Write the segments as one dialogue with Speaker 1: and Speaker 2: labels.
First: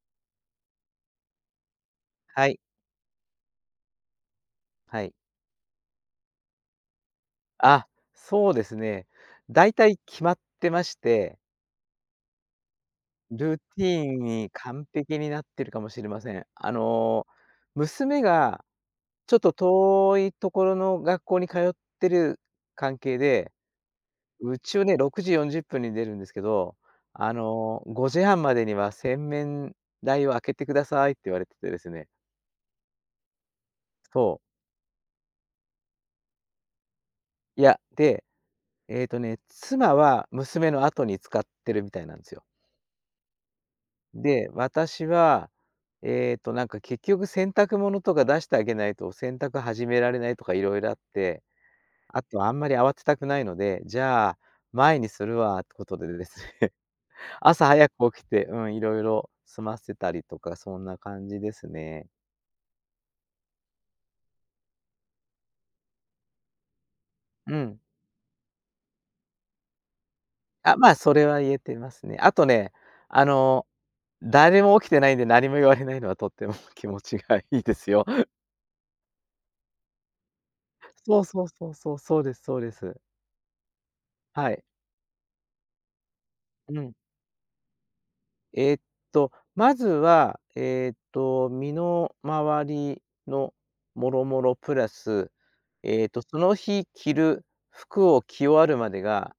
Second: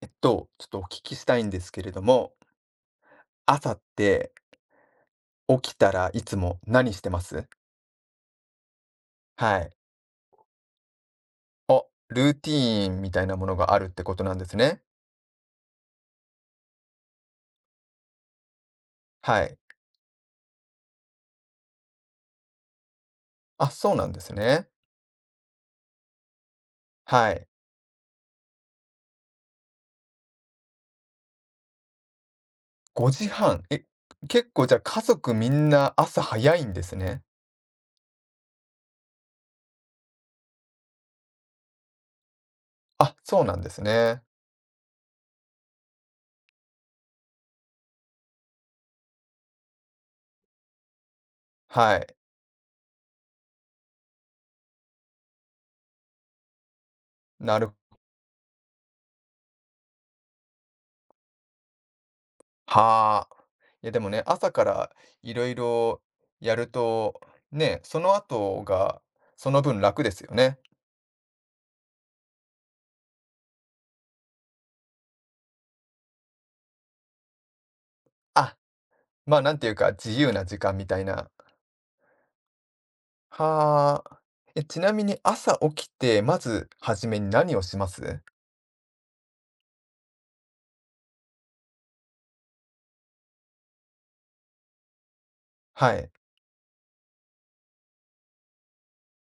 Speaker 1: ちょっとお聞きしたいんですけれども、
Speaker 2: はい、
Speaker 1: 朝って
Speaker 2: はい。
Speaker 1: 起きたらいつも何してます？
Speaker 2: あ、そうですね。
Speaker 1: は
Speaker 2: 大
Speaker 1: い。
Speaker 2: 体決まってまして、
Speaker 1: あ、ルーティーンみたいなもの
Speaker 2: ルー
Speaker 1: があ
Speaker 2: テ
Speaker 1: るって
Speaker 2: ィー
Speaker 1: こ
Speaker 2: ン
Speaker 1: となんで
Speaker 2: に
Speaker 1: すね。
Speaker 2: 完璧になってるかもしれません。娘がちょっ
Speaker 1: は
Speaker 2: と
Speaker 1: い。
Speaker 2: 遠いところの学校に通ってる関係で、
Speaker 1: あ、そうなんです
Speaker 2: う
Speaker 1: ね。
Speaker 2: ちをね、6時40分に出るんですけど、
Speaker 1: はい。
Speaker 2: 5時半までには洗面台を開けてくださいって言われててですね。
Speaker 1: 5時半。え、
Speaker 2: そ
Speaker 1: 結
Speaker 2: う。
Speaker 1: 構じゃあ家族みんな朝早いんですね。
Speaker 2: いや、で、妻は娘の後に使ってるみたいなんですよ。
Speaker 1: あ、そうなんですね。
Speaker 2: で、私は、なんか結局洗濯物とか出してあげないと、洗濯始められないとかいろいろあって、
Speaker 1: はい。
Speaker 2: あとあんまり慌てたくないので、じゃあ、前にするわってことでですね、
Speaker 1: な
Speaker 2: 朝
Speaker 1: る、
Speaker 2: 早く起きて、うん、いろいろ済ませたりとか、そんな感じですね。
Speaker 1: はあ。いやでもね、朝からいろいろやると、
Speaker 2: う
Speaker 1: ね、
Speaker 2: ん。
Speaker 1: その後がその分楽ですよね。
Speaker 2: あ、まあ、それは言えてますね。あとね、あの、誰も起きてないんで何も言われないのはとっても 気持ちがいいですよ。
Speaker 1: あ、まあ、なんていうか、自由な時間みたい
Speaker 2: そう
Speaker 1: な。
Speaker 2: そうそうそう、そうですそうです。
Speaker 1: はあ。
Speaker 2: は
Speaker 1: え、
Speaker 2: い。
Speaker 1: ちなみに朝起きて、まず
Speaker 2: うん。
Speaker 1: 初めに何をします？
Speaker 2: えーっまずは、身の回りのもろもろプラス、
Speaker 1: はい。
Speaker 2: その日着る服を着終わるまでが、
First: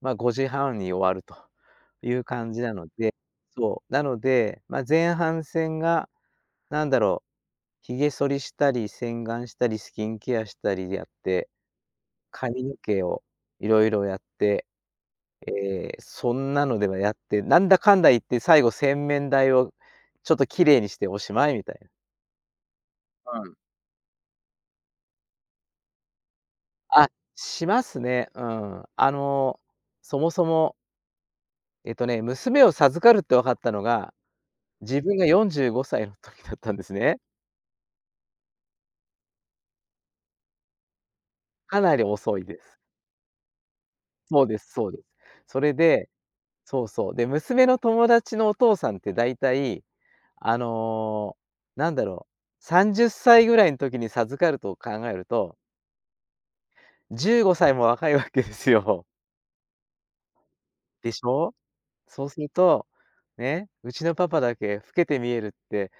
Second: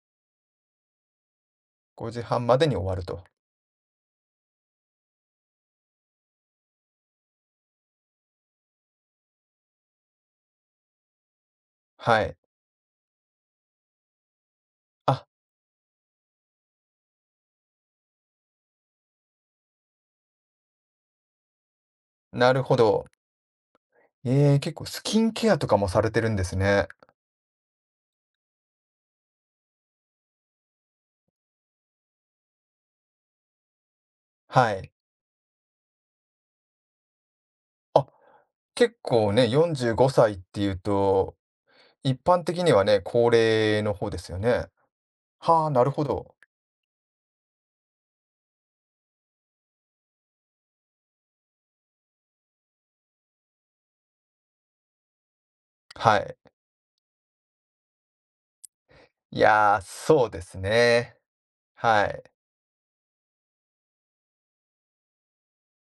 Speaker 2: まあ、5時半に終わるとい
Speaker 1: 5
Speaker 2: う
Speaker 1: 時半
Speaker 2: 感
Speaker 1: ま
Speaker 2: じ
Speaker 1: で
Speaker 2: な
Speaker 1: に終
Speaker 2: の
Speaker 1: わる
Speaker 2: で、
Speaker 1: と。
Speaker 2: そう、なので、まあ、前半戦がなんだろう、髭剃りしたり、洗顔したり、スキンケアしたりやって、
Speaker 1: はい。
Speaker 2: 髪の毛をいろいろやって、
Speaker 1: あ、
Speaker 2: えーそんなのではやって、なんだかんだ言って最後洗面台をちょっと綺麗にしておしまいみたい
Speaker 1: なるほど。
Speaker 2: な。うん。
Speaker 1: 結構スキンケアとかもされてるんですね。
Speaker 2: あ、しますね。うん。そもそも、娘を授かるって分かったのが、
Speaker 1: はい。
Speaker 2: 自分が45歳の時だったんですね。
Speaker 1: あ、結構ね、45歳っていうと、
Speaker 2: かなり
Speaker 1: 一
Speaker 2: 遅
Speaker 1: 般
Speaker 2: いで
Speaker 1: 的に
Speaker 2: す。
Speaker 1: はね、高齢の方ですよ
Speaker 2: そうで
Speaker 1: ね。
Speaker 2: すそうです。そ
Speaker 1: はあ、
Speaker 2: れ
Speaker 1: なるほ
Speaker 2: で、
Speaker 1: ど。
Speaker 2: そうそう。で、娘の友達のお父さんってだいたい、あの、なんだろ30歳ぐらいの時に授かると考えると
Speaker 1: はい。
Speaker 2: 15歳も若いわけですよ。
Speaker 1: いやー、そうです
Speaker 2: で
Speaker 1: ね。
Speaker 2: しょ？
Speaker 1: はい。
Speaker 2: そうすると、ね、うちのパパだけ老けて見えるって、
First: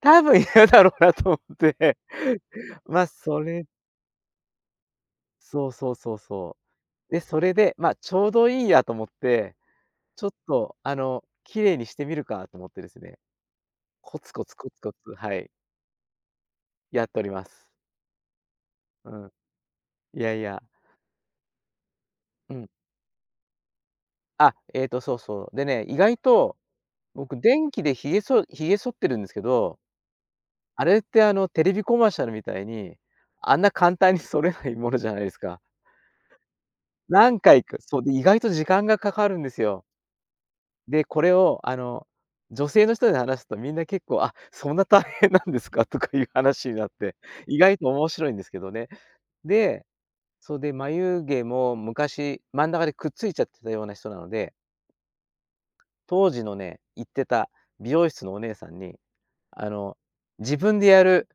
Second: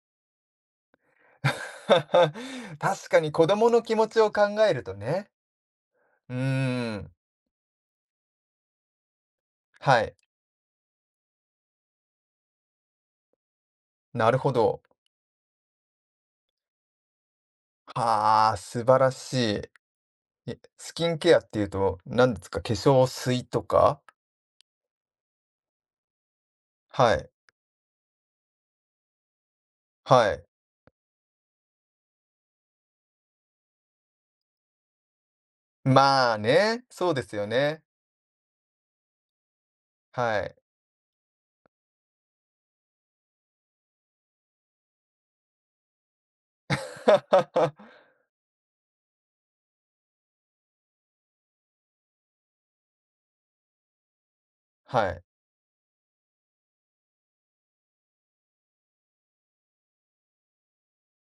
Speaker 2: 多分嫌だろうなと思って、ま、
Speaker 1: 確かに
Speaker 2: そ
Speaker 1: 子
Speaker 2: れ
Speaker 1: 供の気持ちを考えるとね。
Speaker 2: そうそうそう
Speaker 1: う
Speaker 2: そ。
Speaker 1: ーん。
Speaker 2: で、それで、ま、ちょうどいいやと思って、
Speaker 1: はい。
Speaker 2: ちょっと、綺麗にしてみるかと思ってですね、コ
Speaker 1: な
Speaker 2: ツ
Speaker 1: る
Speaker 2: コ
Speaker 1: ほ
Speaker 2: ツコ
Speaker 1: ど。
Speaker 2: ツコツ、はい、やっております。
Speaker 1: はあ、素晴ら
Speaker 2: うん。
Speaker 1: し
Speaker 2: いやい
Speaker 1: い。
Speaker 2: や、
Speaker 1: スキンケアっていうと、何です
Speaker 2: う
Speaker 1: か、
Speaker 2: ん。
Speaker 1: 化粧水とか？
Speaker 2: あ、そうそう。でね、意外と
Speaker 1: はい、
Speaker 2: 僕電気で髭剃ってるんですけど、
Speaker 1: はい。
Speaker 2: あれってテレビコマーシャルみたいに、あんな簡単にそれないものじゃないですか。
Speaker 1: まあね、そうです
Speaker 2: 何
Speaker 1: よ
Speaker 2: 回か
Speaker 1: ね。
Speaker 2: そう、で、意外と時間がかかるんですよ。
Speaker 1: はい。
Speaker 2: で、これを女性の人で話すとみんな結構、「あ、そんな大変なんですか？」とかいう話になって、意外と面 白いんですけどね。で、そう、で、眉毛も昔真ん中でくっついちゃってたような人なので、
Speaker 1: はい。
Speaker 2: 当時のね、行ってた美容室のお姉さんに、あの、自分でやる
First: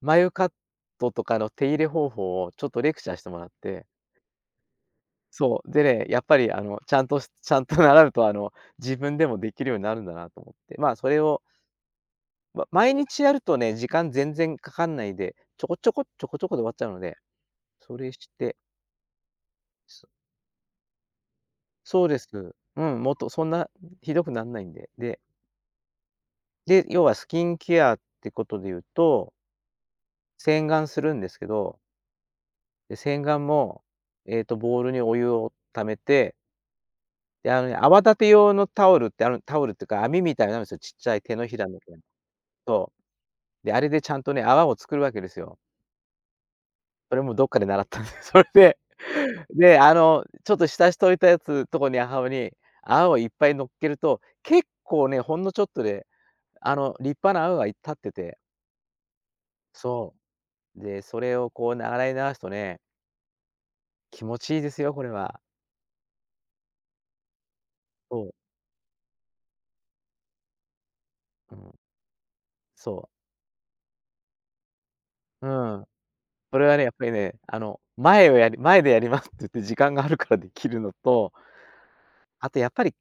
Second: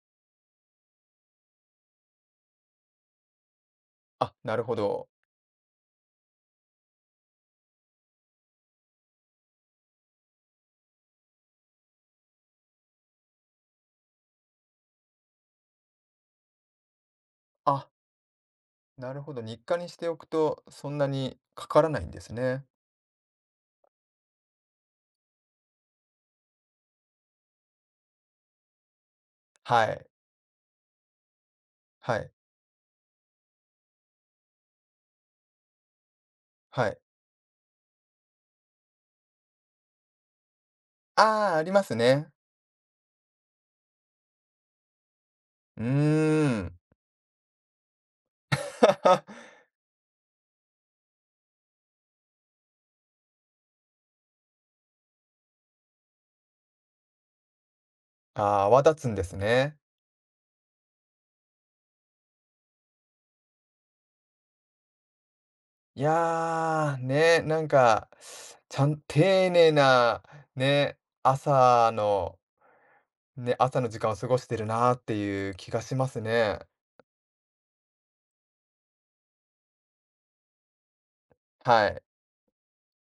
Speaker 2: 眉カットとかの手入れ方法をちょっとレクチャーしてもらって、
Speaker 1: あ、なるほど。
Speaker 2: そう、でね、やっぱりちゃんとし ちゃんと習うと、自分でもできるようになるんだなと思って、まあ、それを、ま、毎日やるとね、時間全然かかんないで、ちょこちょこ、ちょこちょこで終わっちゃうので、
Speaker 1: あ、
Speaker 2: それして、
Speaker 1: なるほど、日課にして
Speaker 2: そ
Speaker 1: おくと、そんなにかからな
Speaker 2: そ
Speaker 1: い
Speaker 2: う
Speaker 1: ん
Speaker 2: で
Speaker 1: です
Speaker 2: す。
Speaker 1: ね。
Speaker 2: うん、もっとそんなひどくなんないんで。で、要はスキンケアってことで言うと
Speaker 1: はい、
Speaker 2: 洗顔するんですけど、
Speaker 1: はい、
Speaker 2: で、洗顔も、ボウルにお湯を溜めて、
Speaker 1: はい。
Speaker 2: で、あのね、泡立て用のタオルってあるタオルっていうか、網みたいのあるんですよ、ちっちゃい手の
Speaker 1: ああ、
Speaker 2: ひ
Speaker 1: あ
Speaker 2: ら
Speaker 1: り
Speaker 2: み
Speaker 1: ま
Speaker 2: た
Speaker 1: す
Speaker 2: いな。
Speaker 1: ね。
Speaker 2: そう。で、あれでちゃんとね、泡を作るわけですよ。
Speaker 1: うーん。
Speaker 2: それもどっかで習ったんです。それで、で、ちょっと浸しといたやつとこに母親に、泡をいっぱい乗っけると、結構ね、ほんのちょっとで、立派な泡が立ってて、
Speaker 1: ああ、泡立つんですね。
Speaker 2: そう。で、それをこう、な洗い流すとね、気持ちいいですよ、これは。
Speaker 1: いやー、ね、なんか、
Speaker 2: そう。
Speaker 1: ちゃん丁寧な、ね、
Speaker 2: うん。
Speaker 1: 朝の
Speaker 2: そう。
Speaker 1: ね、朝の時間を過ごしてるなーって
Speaker 2: う
Speaker 1: いう気が
Speaker 2: ん。
Speaker 1: します
Speaker 2: そ
Speaker 1: ね。
Speaker 2: れはね、やっぱりね、前でやりますって言って時間があるからできるのと、
Speaker 1: はい。
Speaker 2: あとやっぱり、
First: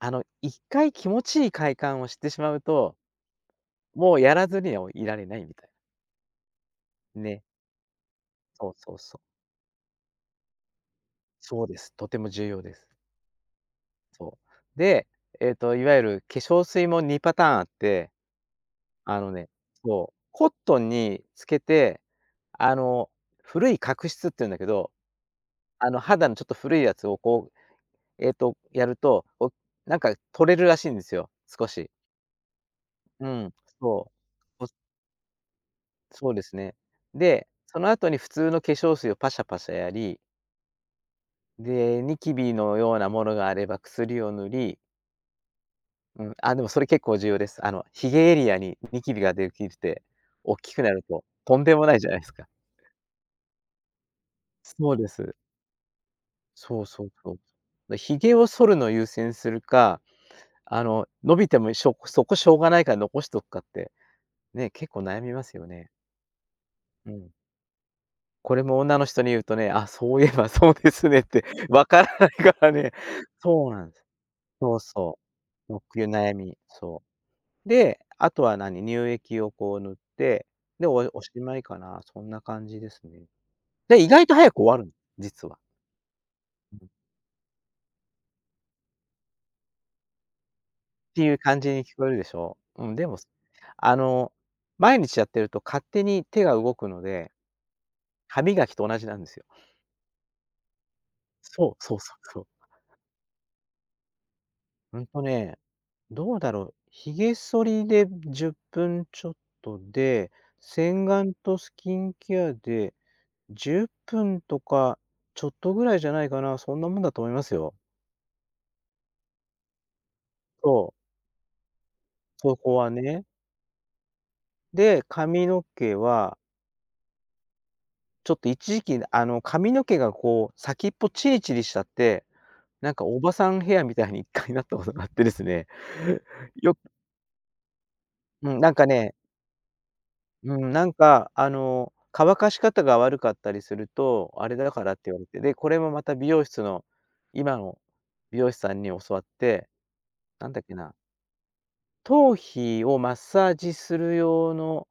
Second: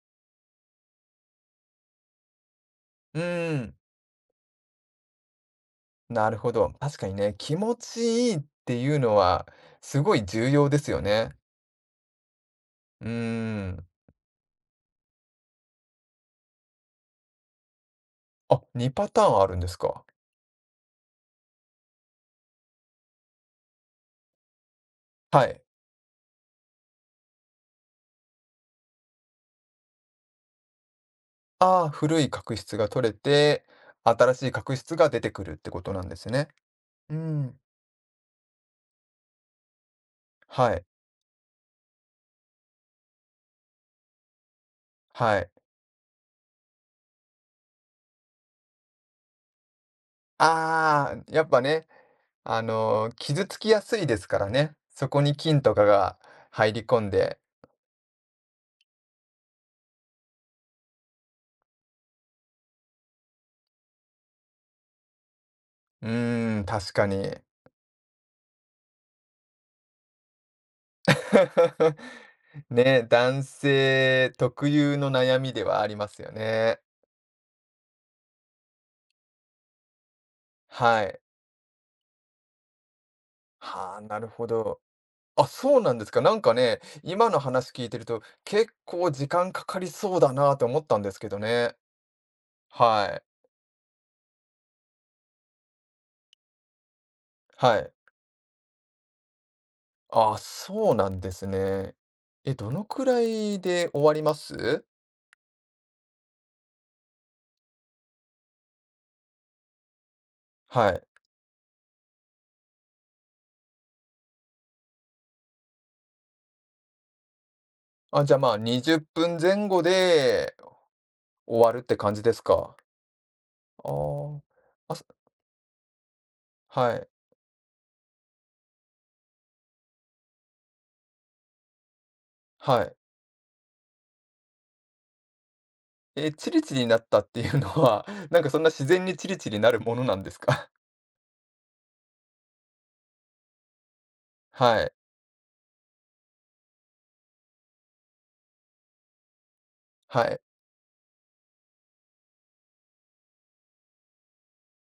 Speaker 2: 1回気持ちいい快感を知ってしまうと、
Speaker 1: うーん、
Speaker 2: もうやらずにはいられないみたいな。
Speaker 1: なるほど。確かにね、
Speaker 2: ね。
Speaker 1: 気持ちいいっ
Speaker 2: そう
Speaker 1: て
Speaker 2: そ
Speaker 1: いう
Speaker 2: う
Speaker 1: の
Speaker 2: そう。
Speaker 1: はすごい重要ですよね。
Speaker 2: そうです。とても重要です。
Speaker 1: うーん。
Speaker 2: そう。で、いわゆる化粧水も2パターンあって、
Speaker 1: あ、
Speaker 2: あ
Speaker 1: 2
Speaker 2: の
Speaker 1: パターンあ
Speaker 2: ね、
Speaker 1: るんですか。
Speaker 2: そう、コットンにつけて、あの、古い角質って言うんだけど、
Speaker 1: はい。
Speaker 2: 肌のちょっと古いやつをこうやると、なんか取れるらしいんですよ、少
Speaker 1: あ
Speaker 2: し。
Speaker 1: あ、古い角質が取れ
Speaker 2: うん、
Speaker 1: て、
Speaker 2: そう。
Speaker 1: 新しい角質が出てくるってことなんです
Speaker 2: そうで
Speaker 1: ね。
Speaker 2: すね。
Speaker 1: う
Speaker 2: で、
Speaker 1: ん、
Speaker 2: その後に普通の化粧水をパシャパシャやり、
Speaker 1: はい、
Speaker 2: で、ニキビのようなものがあれば薬を塗り、
Speaker 1: はい。
Speaker 2: うん、あ、でもそれ結構重要です。髭エリアにニキビができるて、おっきくなる
Speaker 1: ああ、
Speaker 2: と、
Speaker 1: やっ
Speaker 2: と
Speaker 1: ぱ
Speaker 2: んで
Speaker 1: ね、
Speaker 2: もないじゃないですか。
Speaker 1: 傷つきやすいですからね。
Speaker 2: そう
Speaker 1: そ
Speaker 2: で
Speaker 1: こに
Speaker 2: す。
Speaker 1: 菌とかが入
Speaker 2: そ
Speaker 1: り
Speaker 2: う
Speaker 1: 込
Speaker 2: そ
Speaker 1: ん
Speaker 2: うそ
Speaker 1: で。
Speaker 2: う。で、髭を剃るのを優先するか、伸びてもしょうがないから残しとくかって、ね、結構悩みますよね。
Speaker 1: うーん、確か
Speaker 2: うん。
Speaker 1: に。
Speaker 2: これも女の人に言うとね、あ、そういえばそうですねって わ からないからね。
Speaker 1: ね、男
Speaker 2: そうなんです。
Speaker 1: 性特
Speaker 2: そう
Speaker 1: 有の
Speaker 2: そ
Speaker 1: 悩みで
Speaker 2: う。
Speaker 1: は
Speaker 2: よ
Speaker 1: あり
Speaker 2: く
Speaker 1: ま
Speaker 2: 言う
Speaker 1: すよ
Speaker 2: 悩み、
Speaker 1: ね。
Speaker 2: そう。で、あとは何、乳液をこう塗って、で、
Speaker 1: はい。
Speaker 2: おしまいかな、そんな感じですね。
Speaker 1: はあ、
Speaker 2: で、意
Speaker 1: な
Speaker 2: 外
Speaker 1: る
Speaker 2: と
Speaker 1: ほ
Speaker 2: 早く終わ
Speaker 1: ど。
Speaker 2: るの
Speaker 1: あ、
Speaker 2: 実は。
Speaker 1: そうなんですか。なんか
Speaker 2: う
Speaker 1: ね、
Speaker 2: ん。
Speaker 1: 今の話聞いてると、結構時間かかりそうだなと思ったんで
Speaker 2: っ
Speaker 1: す
Speaker 2: てい
Speaker 1: けど
Speaker 2: う感じ
Speaker 1: ね。
Speaker 2: に聞こえるでしょ？うん、
Speaker 1: は
Speaker 2: でも、
Speaker 1: い。
Speaker 2: あの、毎日やってると勝手に手が動くので、
Speaker 1: はい。
Speaker 2: 歯磨きと同じなんですよ。
Speaker 1: あ、そうなんです
Speaker 2: そう、そ
Speaker 1: ね。
Speaker 2: うそうそう。
Speaker 1: え、どのくらいで終わります？
Speaker 2: うんとねどうだろう、ひげ剃りで10分ちょっとで、
Speaker 1: は
Speaker 2: 洗
Speaker 1: い。
Speaker 2: 顔とスキンケアで10分とかちょっとぐらいじゃないかな、そんなもんだと思いますよ。
Speaker 1: あ、じゃあ、まあ、20分前後で
Speaker 2: そう、
Speaker 1: 終わるって感じです
Speaker 2: そこ
Speaker 1: か？
Speaker 2: はね。
Speaker 1: ああ。あ、
Speaker 2: で、髪の毛は、
Speaker 1: はい、
Speaker 2: ちょっと一時期、髪の毛がこう先っぽチリチリしちゃって、
Speaker 1: は
Speaker 2: なん
Speaker 1: い。
Speaker 2: かおばさんヘアみたいに一回なったことがあってですね。
Speaker 1: え、チリチ
Speaker 2: よ
Speaker 1: リになったっていうのは、なんか
Speaker 2: う
Speaker 1: そ
Speaker 2: ん、
Speaker 1: んな自然にチリチリなるものなんです
Speaker 2: う
Speaker 1: か？
Speaker 2: ん、なんか、乾かし方が悪かったりすると、あ れだ
Speaker 1: は
Speaker 2: か
Speaker 1: い、
Speaker 2: らって言われて、で、これもまた美容室の、今の美容師さんに教わって、
Speaker 1: はい。
Speaker 2: なんだっけな、頭皮をマッサージする用の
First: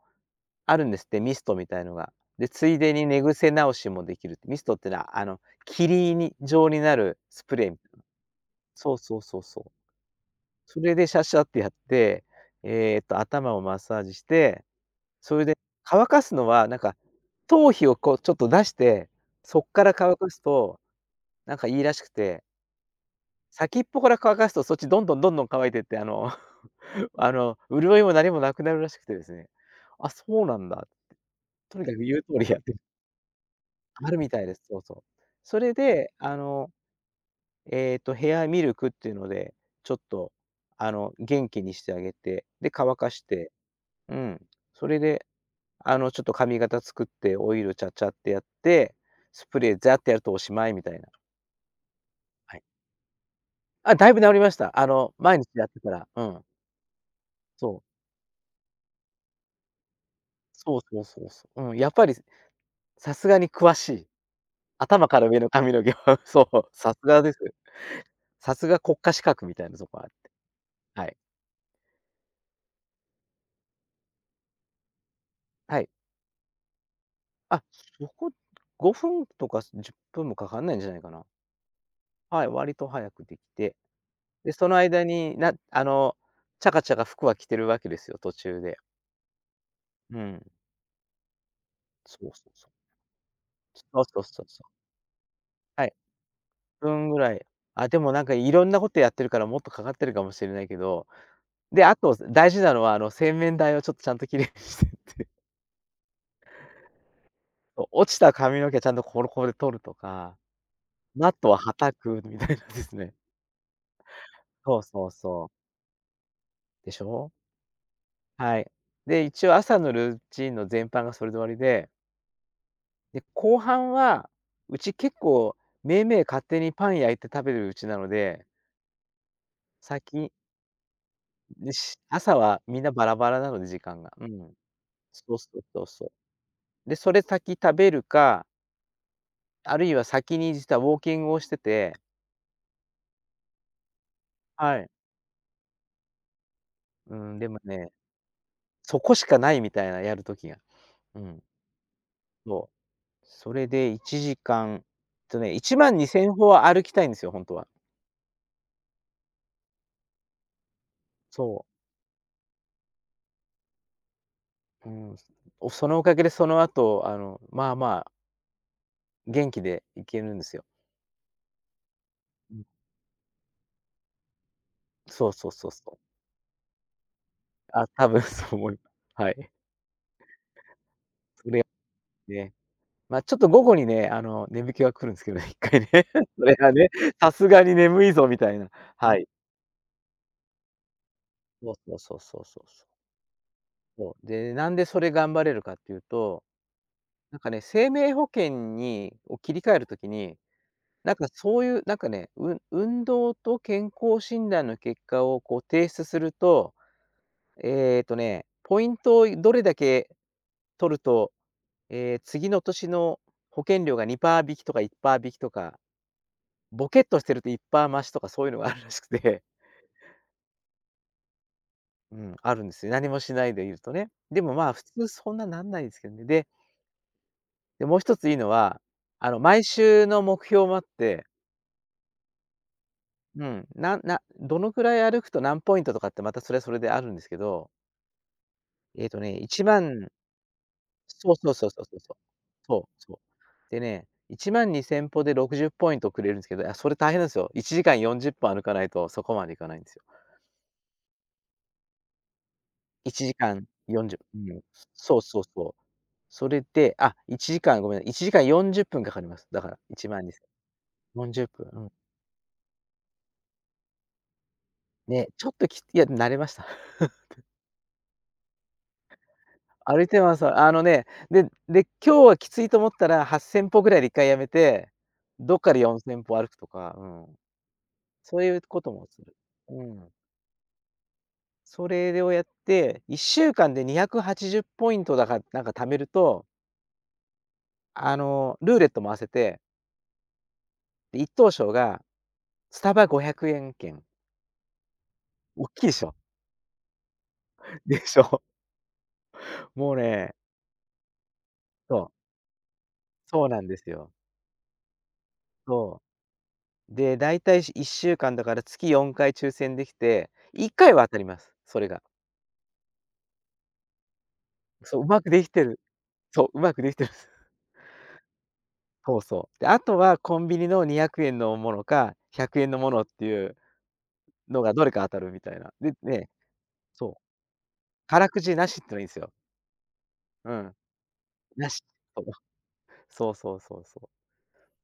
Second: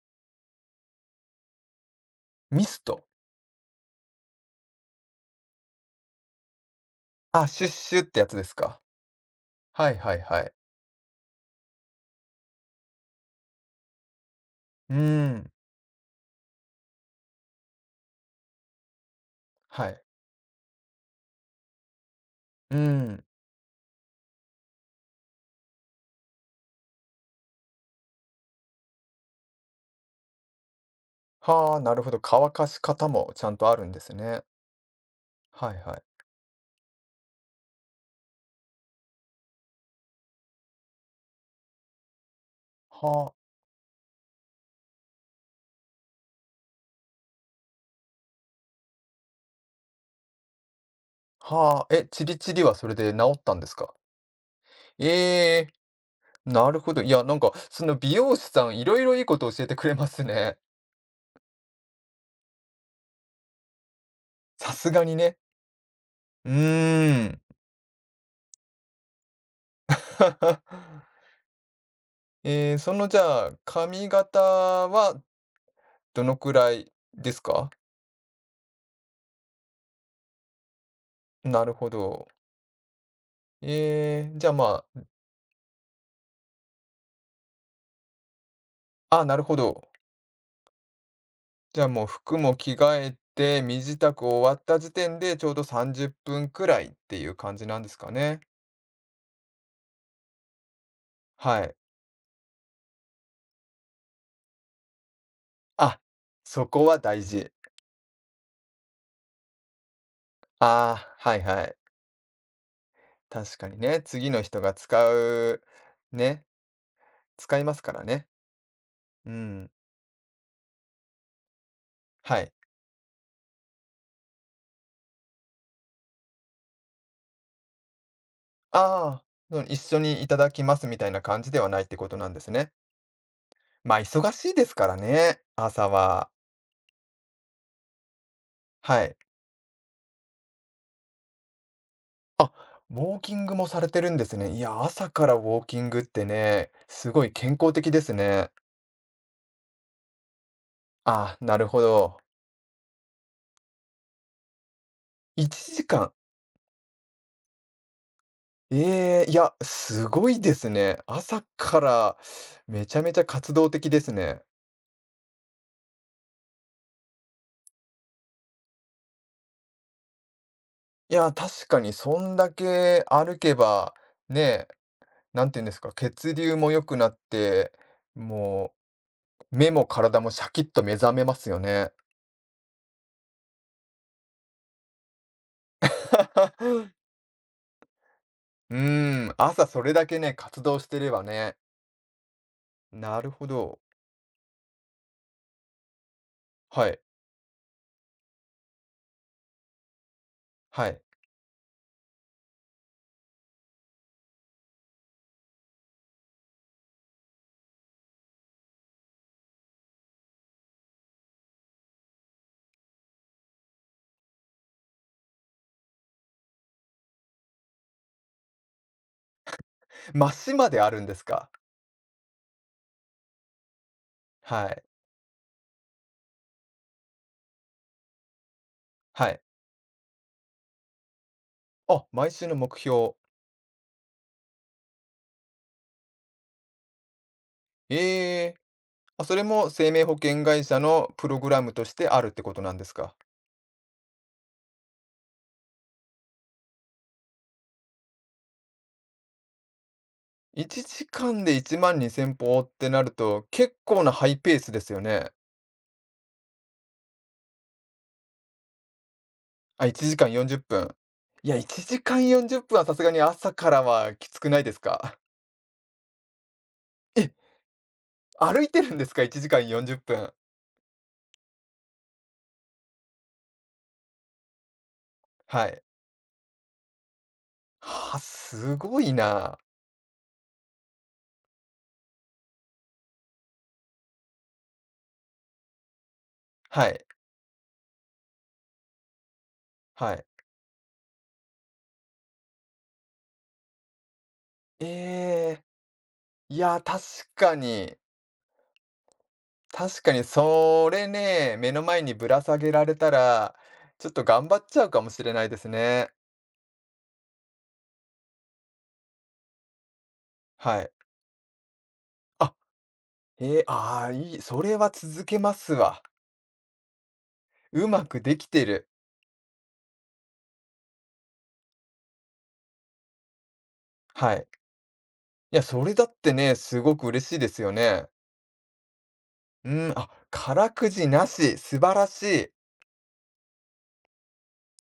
Speaker 2: あるんですって、ミストみたいのが。で、
Speaker 1: ミ
Speaker 2: つい
Speaker 1: ス
Speaker 2: で
Speaker 1: ト。
Speaker 2: に寝癖直しもできるって。ミストってのは、霧に状になる
Speaker 1: あ、
Speaker 2: スプ
Speaker 1: シュ
Speaker 2: レ
Speaker 1: ッ
Speaker 2: ーみた
Speaker 1: シュ
Speaker 2: い
Speaker 1: ってやつですか？
Speaker 2: そうそうそうそう。
Speaker 1: はいはいはい。
Speaker 2: それでシャッシャってやって、頭をマッサージして
Speaker 1: うー
Speaker 2: それ
Speaker 1: ん、
Speaker 2: で、乾かすのは、なんか、頭皮をこうちょっと出して、そっか
Speaker 1: は
Speaker 2: ら
Speaker 1: い。
Speaker 2: 乾かすと、なんかいいらしくて、
Speaker 1: うーん。
Speaker 2: 先っぽから乾かすとそっちどんどんどんどん乾いてって、潤いも何もなくなるらしくてですね。あ、そうなんだ。
Speaker 1: は
Speaker 2: と
Speaker 1: あ、
Speaker 2: にか
Speaker 1: な
Speaker 2: く
Speaker 1: るほ
Speaker 2: 言
Speaker 1: ど、
Speaker 2: う通
Speaker 1: 乾
Speaker 2: りやっ
Speaker 1: か
Speaker 2: てる
Speaker 1: し方もちゃんとあるんで
Speaker 2: あ
Speaker 1: す
Speaker 2: るみた
Speaker 1: ね。
Speaker 2: いです。そうそう。そ
Speaker 1: は
Speaker 2: れ
Speaker 1: いはい。
Speaker 2: で、ヘアミルクっていうので、ちょっと、元気にしてあげて、で、乾かし
Speaker 1: はあ、
Speaker 2: て、うん、それでちょっと髪型作って、オイルちゃちゃってやって、スプレーザーってやるとおしまいみたいな。
Speaker 1: はあ、え、チリチ
Speaker 2: は
Speaker 1: リ
Speaker 2: い。
Speaker 1: はそれで治ったんですか？
Speaker 2: あ、だいぶ治りました。毎日や
Speaker 1: ええ。
Speaker 2: ってたら、うん。
Speaker 1: なるほど。いや、なんか、
Speaker 2: そ
Speaker 1: その
Speaker 2: う。
Speaker 1: 美容師さん、いろいろいいこと教えてくれますね。
Speaker 2: そうそうそうそう。うん、やっぱりさすがに詳しい。
Speaker 1: さすが
Speaker 2: 頭
Speaker 1: に
Speaker 2: から
Speaker 1: ね。
Speaker 2: 上の髪の毛は、そ
Speaker 1: う
Speaker 2: う、さすが
Speaker 1: ー
Speaker 2: です。
Speaker 1: ん。
Speaker 2: さすが国家資格みたいなとこある。はい。
Speaker 1: じゃあ、髪型は
Speaker 2: はい。
Speaker 1: どのくらいです
Speaker 2: あ、
Speaker 1: か？
Speaker 2: そこ、5分とか10分もかかんないんじゃないかな。
Speaker 1: なるほど。
Speaker 2: はい、割と早くできて。
Speaker 1: じゃ
Speaker 2: で、
Speaker 1: あ、
Speaker 2: その
Speaker 1: まあ、
Speaker 2: 間に、なあの、チャカチャカ服は着てるわけですよ、途中で。
Speaker 1: あ、なるほど。
Speaker 2: うん。
Speaker 1: じゃあ、もう
Speaker 2: そう
Speaker 1: 服
Speaker 2: そう
Speaker 1: も
Speaker 2: そう。
Speaker 1: 着替えて、身支
Speaker 2: そう
Speaker 1: 度
Speaker 2: そう
Speaker 1: 終
Speaker 2: そう
Speaker 1: わっ
Speaker 2: そう。
Speaker 1: た時点でちょうど
Speaker 2: はい、
Speaker 1: 30分くらいっ
Speaker 2: 分
Speaker 1: て
Speaker 2: ぐ
Speaker 1: い
Speaker 2: ら
Speaker 1: う
Speaker 2: い。
Speaker 1: 感じなん
Speaker 2: あ、
Speaker 1: です
Speaker 2: で
Speaker 1: か
Speaker 2: もなんか
Speaker 1: ね。
Speaker 2: いろんなことやってるからもっとかかってるかもしれないけど、
Speaker 1: はい。
Speaker 2: で、あと大事なのはあの洗面台をちょっとちゃんと綺麗にして
Speaker 1: あ、そこは大事。
Speaker 2: と、落ちた髪の毛ちゃんとコロコロで取るとか、
Speaker 1: ああ、
Speaker 2: マッ
Speaker 1: はい
Speaker 2: トは
Speaker 1: はい。
Speaker 2: 叩くみたいなですね。
Speaker 1: 確かにね、次の人が
Speaker 2: そうそ
Speaker 1: 使
Speaker 2: うそ
Speaker 1: う
Speaker 2: う。
Speaker 1: ね、
Speaker 2: でしょ？
Speaker 1: 使いますからね。
Speaker 2: はい。で、
Speaker 1: う
Speaker 2: 一応
Speaker 1: ん。
Speaker 2: 朝のルーチンの全般がそれで終わりで、
Speaker 1: はい。
Speaker 2: 後半は、うち結構めいめい勝手にパン焼いて食べるうちなので、
Speaker 1: ああ、その、一緒にい
Speaker 2: 先
Speaker 1: ただきますみたいな感じでは
Speaker 2: で、
Speaker 1: ないってことなん
Speaker 2: 朝
Speaker 1: です
Speaker 2: は
Speaker 1: ね。
Speaker 2: みんなバラバラなので、時
Speaker 1: まあ、
Speaker 2: 間が。う
Speaker 1: 忙し
Speaker 2: ん。
Speaker 1: いですから
Speaker 2: そう
Speaker 1: ね、
Speaker 2: そうそ
Speaker 1: 朝
Speaker 2: うそう。
Speaker 1: は。
Speaker 2: で、それ先食べるか、
Speaker 1: はい。
Speaker 2: あるいは先に実はウォーキングをしてて、
Speaker 1: あ、ウォーキングもされてるんですね。い
Speaker 2: は
Speaker 1: や、
Speaker 2: い。
Speaker 1: 朝からウォーキングってね、す
Speaker 2: う
Speaker 1: ごい
Speaker 2: ん、で
Speaker 1: 健
Speaker 2: も
Speaker 1: 康的
Speaker 2: ね、
Speaker 1: ですね。
Speaker 2: そこしかないみたいな、やる時が。う
Speaker 1: あ、
Speaker 2: ん、
Speaker 1: なるほど。
Speaker 2: そう。それで1時間、とね、
Speaker 1: 1
Speaker 2: 1万
Speaker 1: 時間。
Speaker 2: 2千歩は歩きたいんですよ、ほんとは。
Speaker 1: ええ、いや、すごいですね。朝
Speaker 2: そ
Speaker 1: からめちゃめちゃ活動的ですね。
Speaker 2: う。うん。そのおかげでその後、まあまあ、元気で行けるんですよ。
Speaker 1: いや、確かにそんだ
Speaker 2: うん。
Speaker 1: け歩けば、ね、
Speaker 2: そう
Speaker 1: な
Speaker 2: そ
Speaker 1: ん
Speaker 2: う
Speaker 1: て言うん
Speaker 2: そ
Speaker 1: で
Speaker 2: う
Speaker 1: す
Speaker 2: そ
Speaker 1: か、
Speaker 2: う。
Speaker 1: 血流も良くなって、
Speaker 2: あ、多分そう
Speaker 1: も
Speaker 2: はい。
Speaker 1: う目も体もシャキッと目覚めます
Speaker 2: そ
Speaker 1: よ
Speaker 2: れ
Speaker 1: ね。
Speaker 2: ね。まあ、ちょっと午後にね、眠気が来るんですけどね、1回ね。それがね、さすがに眠いぞみたいな。
Speaker 1: う
Speaker 2: は
Speaker 1: ー
Speaker 2: い。
Speaker 1: ん、朝それだけね、活動してればね。
Speaker 2: そうそうそうそうそうそう。
Speaker 1: なるほど。
Speaker 2: で、なんでそれ頑張れるかっていうと、
Speaker 1: はい、
Speaker 2: なんかね、生命保険を切り替えるときに、
Speaker 1: はい。
Speaker 2: なんかそういうなんかね、運動と健康診断の結果をこう提出すると、ポイントをどれだけ取ると、次の年の保険料が2パー引きとか1パー引きとかボケっとしてると1パー増しとかそういうのがあるらしくて、
Speaker 1: マシまであるんですか？
Speaker 2: うん、あるんですよ。何もしないでいるとね。でも、
Speaker 1: は
Speaker 2: まあ、
Speaker 1: い、
Speaker 2: 普通そんななんないですけどね。で、もう一ついいのは、
Speaker 1: はい。
Speaker 2: 毎週の目標もあって、
Speaker 1: あ、毎週の目標。
Speaker 2: うん、どのくらい歩くと何ポイントとかってまたそれはそれであるんですけど、
Speaker 1: ええ、あ、それ
Speaker 2: 1
Speaker 1: も生
Speaker 2: 万
Speaker 1: 命保険会社のプ
Speaker 2: そう
Speaker 1: ログ
Speaker 2: そう
Speaker 1: ラ
Speaker 2: そう
Speaker 1: ム
Speaker 2: そ
Speaker 1: と
Speaker 2: う
Speaker 1: し
Speaker 2: そう
Speaker 1: て
Speaker 2: そう。
Speaker 1: あるってことなん
Speaker 2: そ
Speaker 1: で
Speaker 2: う
Speaker 1: す
Speaker 2: そ
Speaker 1: か？
Speaker 2: う。でね、1万2000歩で60ポイントくれるんですけど、あ、それ大変なんですよ。1時間40歩歩かないとそこまでいかないんですよ。
Speaker 1: 1時間で12,000歩ってなる
Speaker 2: 1
Speaker 1: と、
Speaker 2: 時間
Speaker 1: 結構なハイ
Speaker 2: 40
Speaker 1: ペ
Speaker 2: うう
Speaker 1: ー
Speaker 2: ん。
Speaker 1: スですよ
Speaker 2: そう
Speaker 1: ね。
Speaker 2: そうそう。それで、あ、1時間ごめんなさい、1時間40分かかります。だから、
Speaker 1: あ、
Speaker 2: 1
Speaker 1: 1時
Speaker 2: 万
Speaker 1: 間
Speaker 2: 2
Speaker 1: 40分。
Speaker 2: 千40
Speaker 1: いや、
Speaker 2: 分、う
Speaker 1: 1
Speaker 2: ん。
Speaker 1: 時間40分はさすがに朝からはきつくないですか？
Speaker 2: ね、ちょっといや、慣れました。
Speaker 1: え、歩いてるんですか？1時間40
Speaker 2: 歩いて
Speaker 1: 分。
Speaker 2: ます。で、今日はきついと思ったら8千歩ぐらいで1回やめて、どっ
Speaker 1: は
Speaker 2: かで
Speaker 1: い。
Speaker 2: 4千歩歩くとか、うん。
Speaker 1: はあ、
Speaker 2: そういう
Speaker 1: す
Speaker 2: こと
Speaker 1: ご
Speaker 2: も
Speaker 1: い
Speaker 2: する。
Speaker 1: な。
Speaker 2: うん。それをやって、1週間で280ポイントだかなんか貯めると、
Speaker 1: はい、
Speaker 2: ルーレット回せて、
Speaker 1: はい。
Speaker 2: で、一等賞がスタバ500円券、
Speaker 1: ええ、
Speaker 2: おっきいでしょ。
Speaker 1: いや、確か に。
Speaker 2: でしょ。もう
Speaker 1: 確かに
Speaker 2: ね、
Speaker 1: それね、目の
Speaker 2: そ
Speaker 1: 前に
Speaker 2: う、
Speaker 1: ぶら下げられた
Speaker 2: そう
Speaker 1: ら、
Speaker 2: なんです
Speaker 1: ちょっ
Speaker 2: よ。
Speaker 1: と頑張っちゃうかもしれないです
Speaker 2: そ
Speaker 1: ね。
Speaker 2: う。で、だいたい1週間だから月4回抽選できて、1
Speaker 1: はい。
Speaker 2: 回は当たります、それが。
Speaker 1: あああ、いい、それは
Speaker 2: そう、うま
Speaker 1: 続
Speaker 2: く
Speaker 1: け
Speaker 2: でき
Speaker 1: ま
Speaker 2: て
Speaker 1: す
Speaker 2: る。
Speaker 1: わ。
Speaker 2: そう、うまくできてるんす。
Speaker 1: うまくできてる。
Speaker 2: そうそう。で、あとはコンビニの200円のものか、100円のものっていう
Speaker 1: はい。
Speaker 2: のがどれか当たるみた
Speaker 1: い
Speaker 2: い
Speaker 1: や、
Speaker 2: な。
Speaker 1: そ
Speaker 2: で、
Speaker 1: れだっ
Speaker 2: ね、
Speaker 1: てね、すごく
Speaker 2: そう、
Speaker 1: 嬉しいですよね。
Speaker 2: からくじなしってのいいんすよ。
Speaker 1: うん、あ、
Speaker 2: う
Speaker 1: 辛
Speaker 2: ん、
Speaker 1: くじなし、
Speaker 2: な
Speaker 1: 素
Speaker 2: し。
Speaker 1: 晴らし
Speaker 2: そう、
Speaker 1: い。
Speaker 2: そうそうそうそう。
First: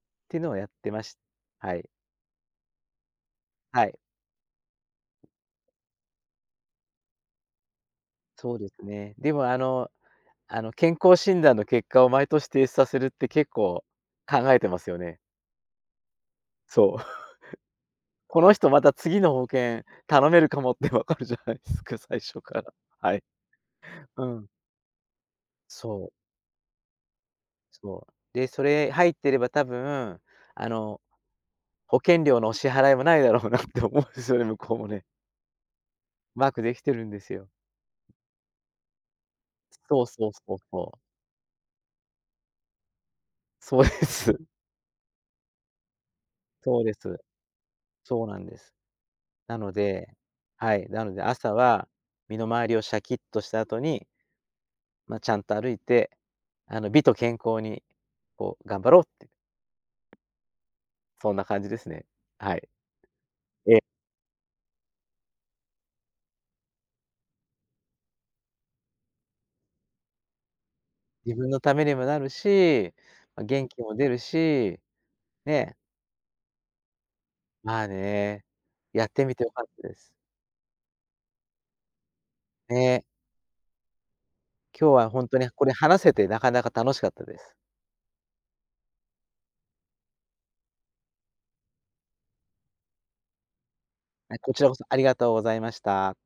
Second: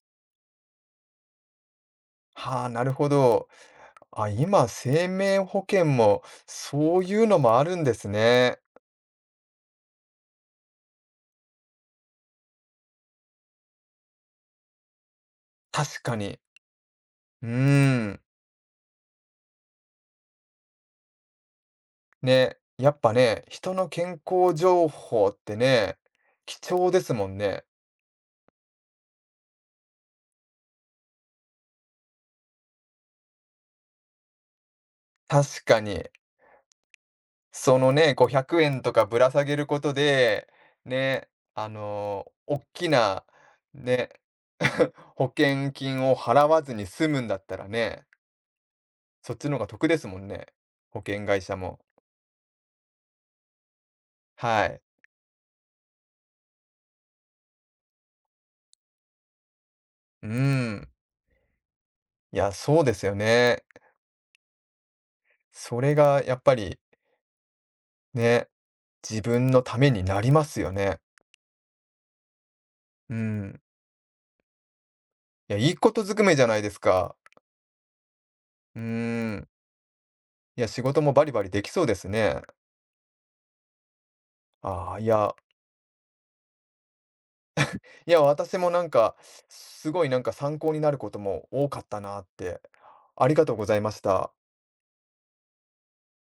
Speaker 2: っていうのをやってましはい。
Speaker 1: はあ、なるほど。
Speaker 2: はい、
Speaker 1: あ、今、生命保険もそういうのもあるんです
Speaker 2: そ
Speaker 1: ね。
Speaker 2: うですね。でも健康診断の結果を毎年提出させるって結構考えてますよね。
Speaker 1: 確かに。
Speaker 2: そう。
Speaker 1: うん。
Speaker 2: この人また次の保険頼めるかもってわかるじゃないですか、最初か
Speaker 1: ね、
Speaker 2: ら。
Speaker 1: やっぱ
Speaker 2: はい。
Speaker 1: ね、人の健
Speaker 2: うん。
Speaker 1: 康情報ってね、
Speaker 2: そう、
Speaker 1: 貴重ですもんね。
Speaker 2: そう。で、それ入ってれば多分、あの、保険料のお支払いもないだろうなって思うんですよね、向こうもね。
Speaker 1: 確かに。
Speaker 2: うまくできてるんですよ。
Speaker 1: そのね、500円とかぶら下げること
Speaker 2: そうそう
Speaker 1: で、
Speaker 2: そうそう。
Speaker 1: ね、おっきな、
Speaker 2: そうで
Speaker 1: ね、
Speaker 2: す。
Speaker 1: 保険金を払わず
Speaker 2: そう
Speaker 1: に
Speaker 2: で
Speaker 1: 済
Speaker 2: す。
Speaker 1: むんだったらね、
Speaker 2: そうなんです。
Speaker 1: そっち
Speaker 2: な
Speaker 1: の方が
Speaker 2: の
Speaker 1: 得です
Speaker 2: で、
Speaker 1: もんね。
Speaker 2: はい、
Speaker 1: 保
Speaker 2: なので
Speaker 1: 険会
Speaker 2: 朝
Speaker 1: 社も。
Speaker 2: は身の回りをシャキッとした後に、
Speaker 1: はい。
Speaker 2: まあ、ちゃんと歩いて、美と健康に、こう、頑張ろうって、
Speaker 1: うーん。
Speaker 2: そんな感じですね。
Speaker 1: いや、
Speaker 2: はい。
Speaker 1: そうですよね。
Speaker 2: ええ、
Speaker 1: それがやっぱり、ね、自分のためになりますよね。
Speaker 2: 自分のためにもなるし、
Speaker 1: う
Speaker 2: ま、
Speaker 1: ん。
Speaker 2: 元気も出るし、
Speaker 1: いや、いい
Speaker 2: ね、
Speaker 1: ことずくめじゃないですか。
Speaker 2: まあね、
Speaker 1: うー
Speaker 2: やってみて
Speaker 1: ん。
Speaker 2: 良かったです。
Speaker 1: いや、仕事もバリバリできそうですね。
Speaker 2: ね、今
Speaker 1: あ
Speaker 2: 日
Speaker 1: あ、い
Speaker 2: はほん
Speaker 1: や
Speaker 2: とにこれ話せてなかなか楽しかったです。
Speaker 1: いや、私もなんか、すごいなんか参考になることも多かったなって。ありがとうございました。
Speaker 2: はい、こちらこそありがとうございました。